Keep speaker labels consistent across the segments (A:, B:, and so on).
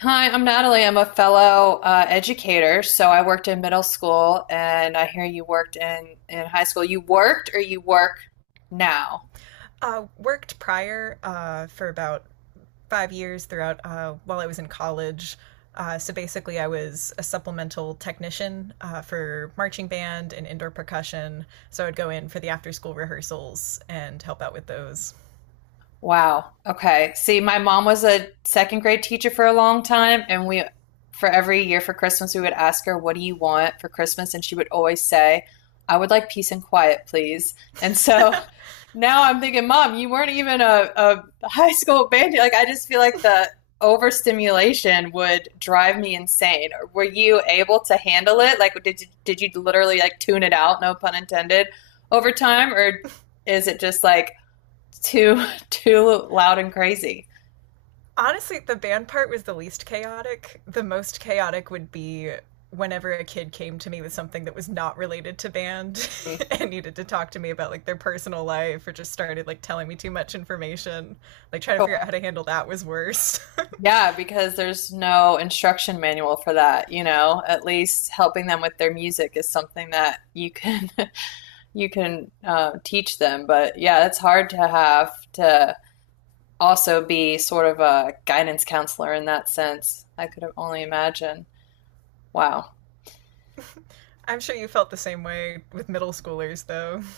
A: Hi, I'm Natalie. I'm a fellow educator, so I worked in middle school, and I hear you worked in high school. You worked or you work now?
B: Worked prior for about 5 years throughout while I was in college. So basically, I was a supplemental technician for marching band and indoor percussion. So I'd go in for the after school rehearsals and help out with those.
A: Wow. Okay. See, my mom was a second grade teacher for a long time, and for every year for Christmas, we would ask her, what do you want for Christmas? And she would always say, I would like peace and quiet, please. And so now I'm thinking, Mom, you weren't even a high school band. Like, I just feel like the overstimulation would drive me insane. Were you able to handle it? Like, did you literally like tune it out, no pun intended, over time, or is it just like, too too loud and crazy.
B: Honestly, the band part was the least chaotic. The most chaotic would be whenever a kid came to me with something that was not related to band and needed to talk to me about like their personal life or just started like telling me too much information. Like trying to figure out
A: Sure.
B: how to handle that was worse.
A: Yeah, because there's no instruction manual for that. At least helping them with their music is something that you can you can teach them. But yeah, it's hard to have to also be sort of a guidance counselor in that sense. I could only imagine. Wow.
B: I'm sure you felt the same way with middle schoolers though.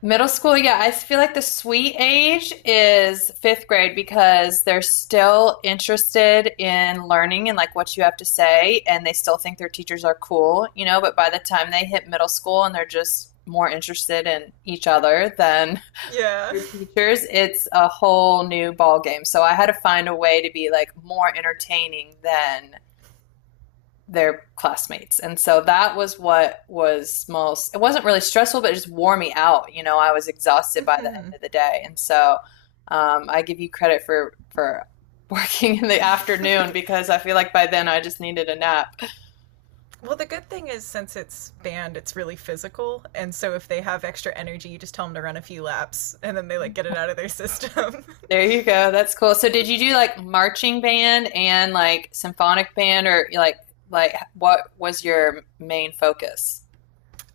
A: Middle school, yeah, I feel like the sweet age is fifth grade because they're still interested in learning and like what you have to say, and they still think their teachers are cool. But by the time they hit middle school and they're just more interested in each other than
B: Yeah.
A: your teachers, it's a whole new ball game. So I had to find a way to be like more entertaining than their classmates. And so that was what was most, it wasn't really stressful, but it just wore me out. You know, I was exhausted by the end
B: hmm
A: of the day. And so I give you credit for working in the afternoon because I feel like by then I just needed a nap.
B: Well, the good thing is since it's band, it's really physical, and so if they have extra energy, you just tell them to run a few laps and then they like get it out of their system.
A: There you go. That's cool. So did you do like marching band and like symphonic band or like what was your main focus?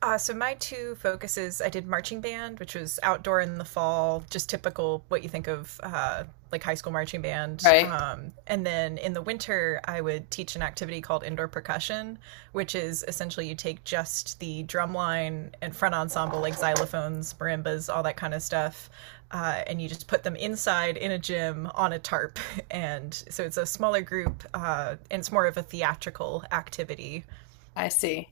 B: So my two focuses, I did marching band, which was outdoor in the fall, just typical what you think of like high school marching band.
A: Right.
B: And then in the winter, I would teach an activity called indoor percussion, which is essentially you take just the drum line and front ensemble, like xylophones, marimbas, all that kind of stuff, and you just put them inside in a gym on a tarp. And so it's a smaller group, and it's more of a theatrical activity.
A: I see.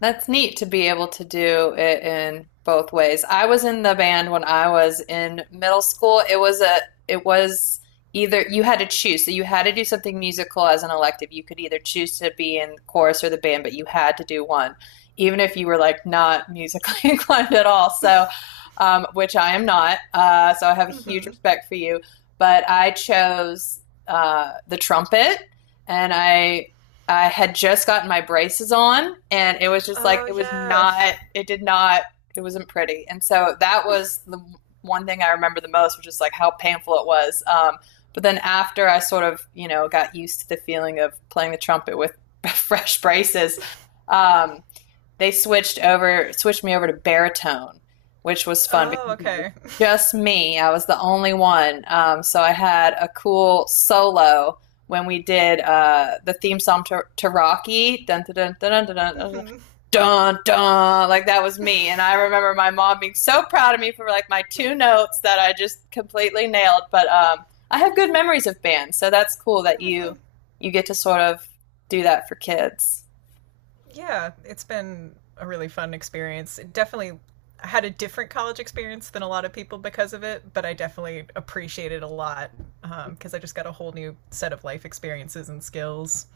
A: That's neat to be able to do it in both ways. I was in the band when I was in middle school. It was either you had to choose. So you had to do something musical as an elective. You could either choose to be in chorus or the band, but you had to do one, even if you were like not musically inclined at all. So, which I am not. So I have a huge
B: Mm-hmm.
A: respect for you. But I chose the trumpet and I had just gotten my braces on, and it was just like
B: Oh,
A: it was
B: yeah.
A: not. It did not. It wasn't pretty, and so that was the one thing I remember the most, which is like how painful it was. But then after I got used to the feeling of playing the trumpet with fresh braces, um, they switched me over to baritone, which was fun
B: Oh,
A: because it was
B: okay.
A: just me. I was the only one. So I had a cool solo when we did the theme song to Rocky. Dun, dun, dun, dun, dun, dun, dun, dun. Like that was me, and I remember my mom being so proud of me for like my two notes that I just completely nailed. But I have good memories of bands, so that's cool that you get to sort of do that for kids.
B: Yeah, it's been a really fun experience. It definitely I had a different college experience than a lot of people because of it, but I definitely appreciate it a lot because I just got a whole new set of life experiences and skills.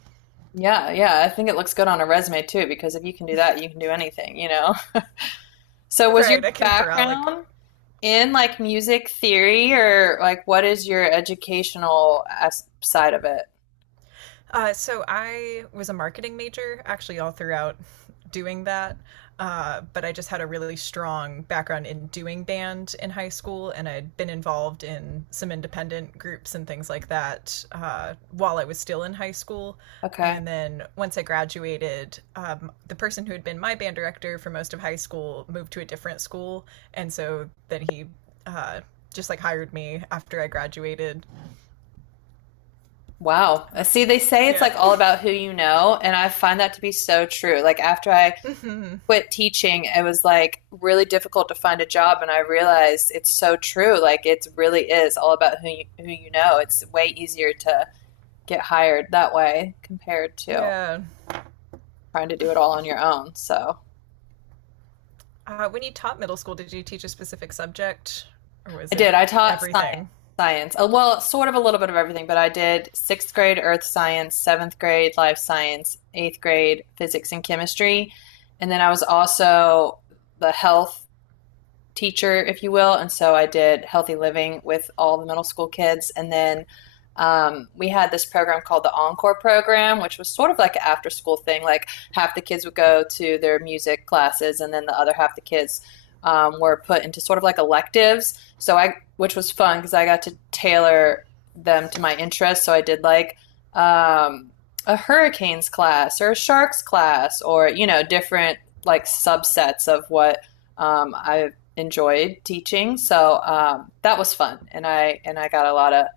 A: Yeah, yeah, I think it looks good on a resume too, because if you can do that, you can do anything, you know? So, was your
B: Right, I can corral like.
A: background in like music theory or like what is your educational as side of it?
B: So I was a marketing major actually all throughout doing that. But I just had a really strong background in doing band in high school, and I'd been involved in some independent groups and things like that while I was still in high school.
A: Okay.
B: And then once I graduated, the person who had been my band director for most of high school moved to a different school. And so then he uh, just like hired me after I graduated.
A: Wow. Uh,
B: Um,
A: See, they say it's
B: yeah.
A: like all about who you know, and I find that to be so true. Like after I quit teaching, it was like really difficult to find a job, and I realized it's so true. Like it really is all about who you know. It's way easier to get hired that way compared to
B: Yeah.
A: trying to do it all on your own. So
B: When you taught middle school, did you teach a specific subject or
A: I
B: was it
A: did. I taught science.
B: everything?
A: Science. Well, sort of a little bit of everything, but I did sixth grade earth science, seventh grade life science, eighth grade physics and chemistry. And then I was also the health teacher, if you will. And so I did healthy living with all the middle school kids. And then we had this program called the Encore program, which was sort of like an after school thing. Like half the kids would go to their music classes, and then the other half the kids were put into sort of like electives. Which was fun because I got to tailor them to my interests. So I did like um, a hurricanes class or a sharks class, or you know different like subsets of what I enjoyed teaching. So that was fun, and I got a lot of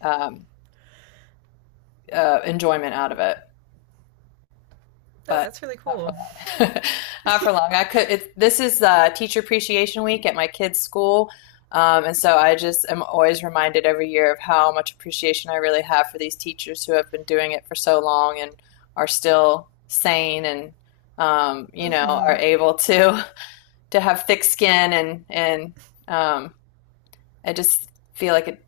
A: um, enjoyment out of it,
B: Oh,
A: but
B: that's really
A: not for
B: cool.
A: long. Not for long. I could. It, this is Teacher Appreciation Week at my kids' school. And so I just am always reminded every year of how much appreciation I really have for these teachers who have been doing it for so long and are still sane and you know are
B: Hmm.
A: able to to have thick skin and um, I just feel like it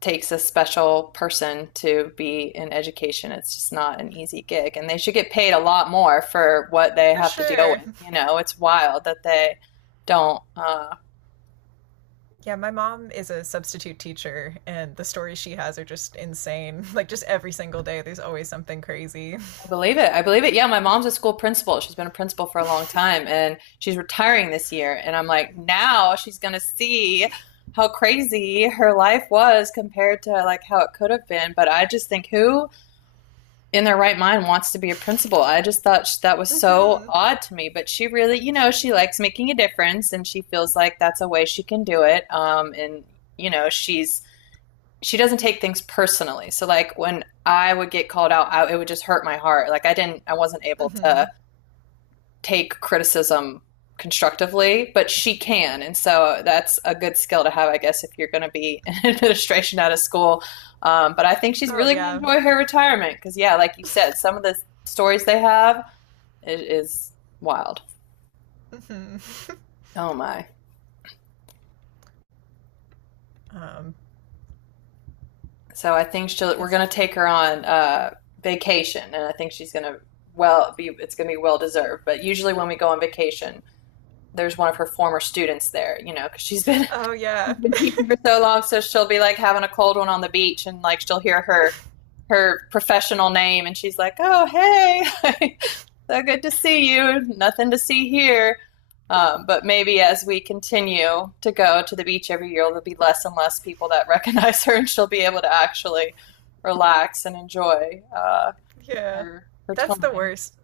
A: takes a special person to be in education. It's just not an easy gig, and they should get paid a lot more for what they
B: For
A: have to deal
B: sure.
A: with. You know, it's wild that they don't.
B: Yeah, my mom is a substitute teacher, and the stories she has are just insane. Like, just every single day, there's always something crazy.
A: I believe it. I believe it. Yeah, my mom's a school principal. She's been a principal for a long time, and she's retiring this year. And I'm like, now she's gonna see how crazy her life was compared to like how it could have been. But I just think who in their right mind wants to be a principal. I just thought that was so
B: Hmm.
A: odd to me, but she really, you know, she likes making a difference and she feels like that's a way she can do it. And you know, she doesn't take things personally. So like when I would get called out, it would just hurt my heart. I wasn't able to
B: Hmm.
A: take criticism constructively, but she can. And so that's a good skill to have, I guess, if you're going to be in administration out of school. But I think she's
B: Oh,
A: really going to
B: yeah.
A: enjoy her retirement because, yeah, like you said, some of the stories they have is wild.
B: Hmm.
A: Oh my!
B: um,
A: So I think she'll. We're
B: yes, sir.
A: going to take her on vacation, and I think she's going to well be. It's going to be well deserved. But usually when we go on vacation, there's one of her former students there, you know, because she's been
B: Oh,
A: she's
B: yeah.
A: been teaching for so long, so she'll be like having a cold one on the beach, and like she'll hear her professional name, and she's like, "Oh, hey, so good to see you. Nothing to see here." But maybe as we continue to go to the beach every year, there'll be less and less people that recognize her, and she'll be able to actually relax and enjoy
B: Yeah.
A: her
B: That's the
A: time.
B: worst.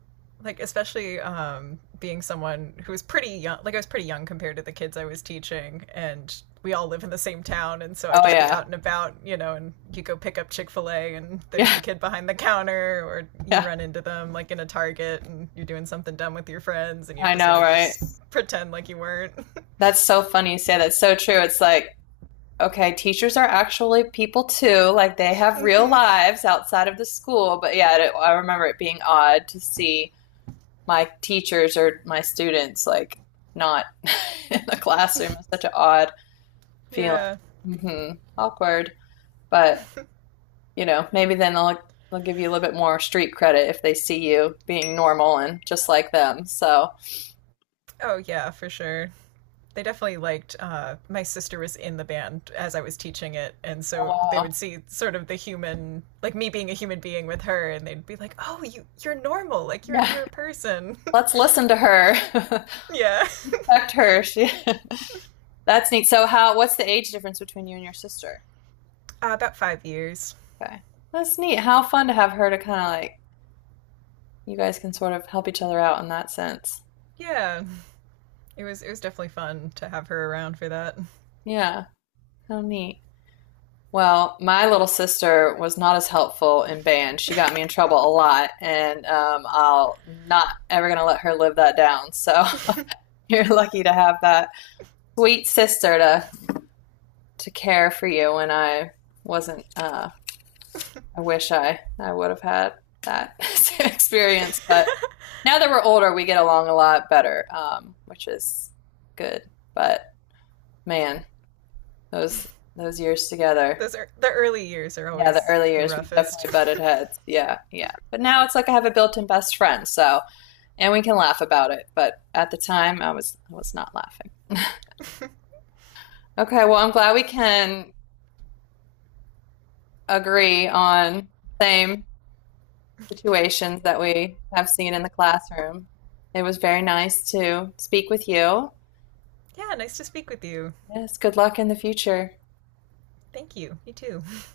B: Like especially being someone who was pretty young, like I was pretty young compared to the kids I was teaching, and we all live in the same town, and so I'd
A: Oh
B: just be
A: yeah,
B: out and about, you know, and you go pick up Chick-fil-A and there's
A: yeah,
B: the kid behind the counter, or
A: yeah.
B: you run into them like in a Target and you're doing something dumb with your friends and you have
A: I
B: to sort
A: know,
B: of
A: right?
B: just pretend like you weren't.
A: That's so funny you say that. It's so true. It's like okay, teachers are actually people too. Like they have real lives outside of the school. But yeah, I remember it being odd to see my teachers or my students like not in the classroom. It's such an odd feeling.
B: Yeah.
A: Hmm. Awkward. But you know, maybe then they'll give you a little bit more street credit if they see you being normal and just like them. So,
B: Oh yeah, for sure. They definitely liked, my sister was in the band as I was teaching it, and
A: oh,
B: so they
A: wow.
B: would see sort of the human, like me being a human being with her, and they'd be like, oh, you're normal, like you're
A: Yeah,
B: you're a person.
A: let's listen to her.
B: Yeah.
A: Respect her. She That's neat. So how what's the age difference between you and your sister?
B: About 5 years.
A: Okay. That's neat. How fun to have her to kind of like you guys can sort of help each other out in that sense.
B: Yeah, it was definitely fun to have her around for that.
A: Yeah, how neat. Well, my little sister was not as helpful in band. She got me in trouble a lot, and I'll not ever gonna let her live that down. So you're lucky to have that sweet sister to care for you when I wasn't. I wish I would have had that same experience, but now that we're older, we get along a lot better, which is good. But man, those those years together,
B: Those are the, early years are
A: yeah, the
B: always
A: early
B: the
A: years, we
B: roughest.
A: definitely butted heads. Yeah, yeah. But now it's like I have a built-in best friend, so and we can laugh about it. But at the time, I was not laughing. Okay, well, I'm glad we can agree on the same situations that we have seen in the classroom. It was very nice to speak with you.
B: Yeah, nice to speak with you.
A: Yes, good luck in the future.
B: Thank you, you too.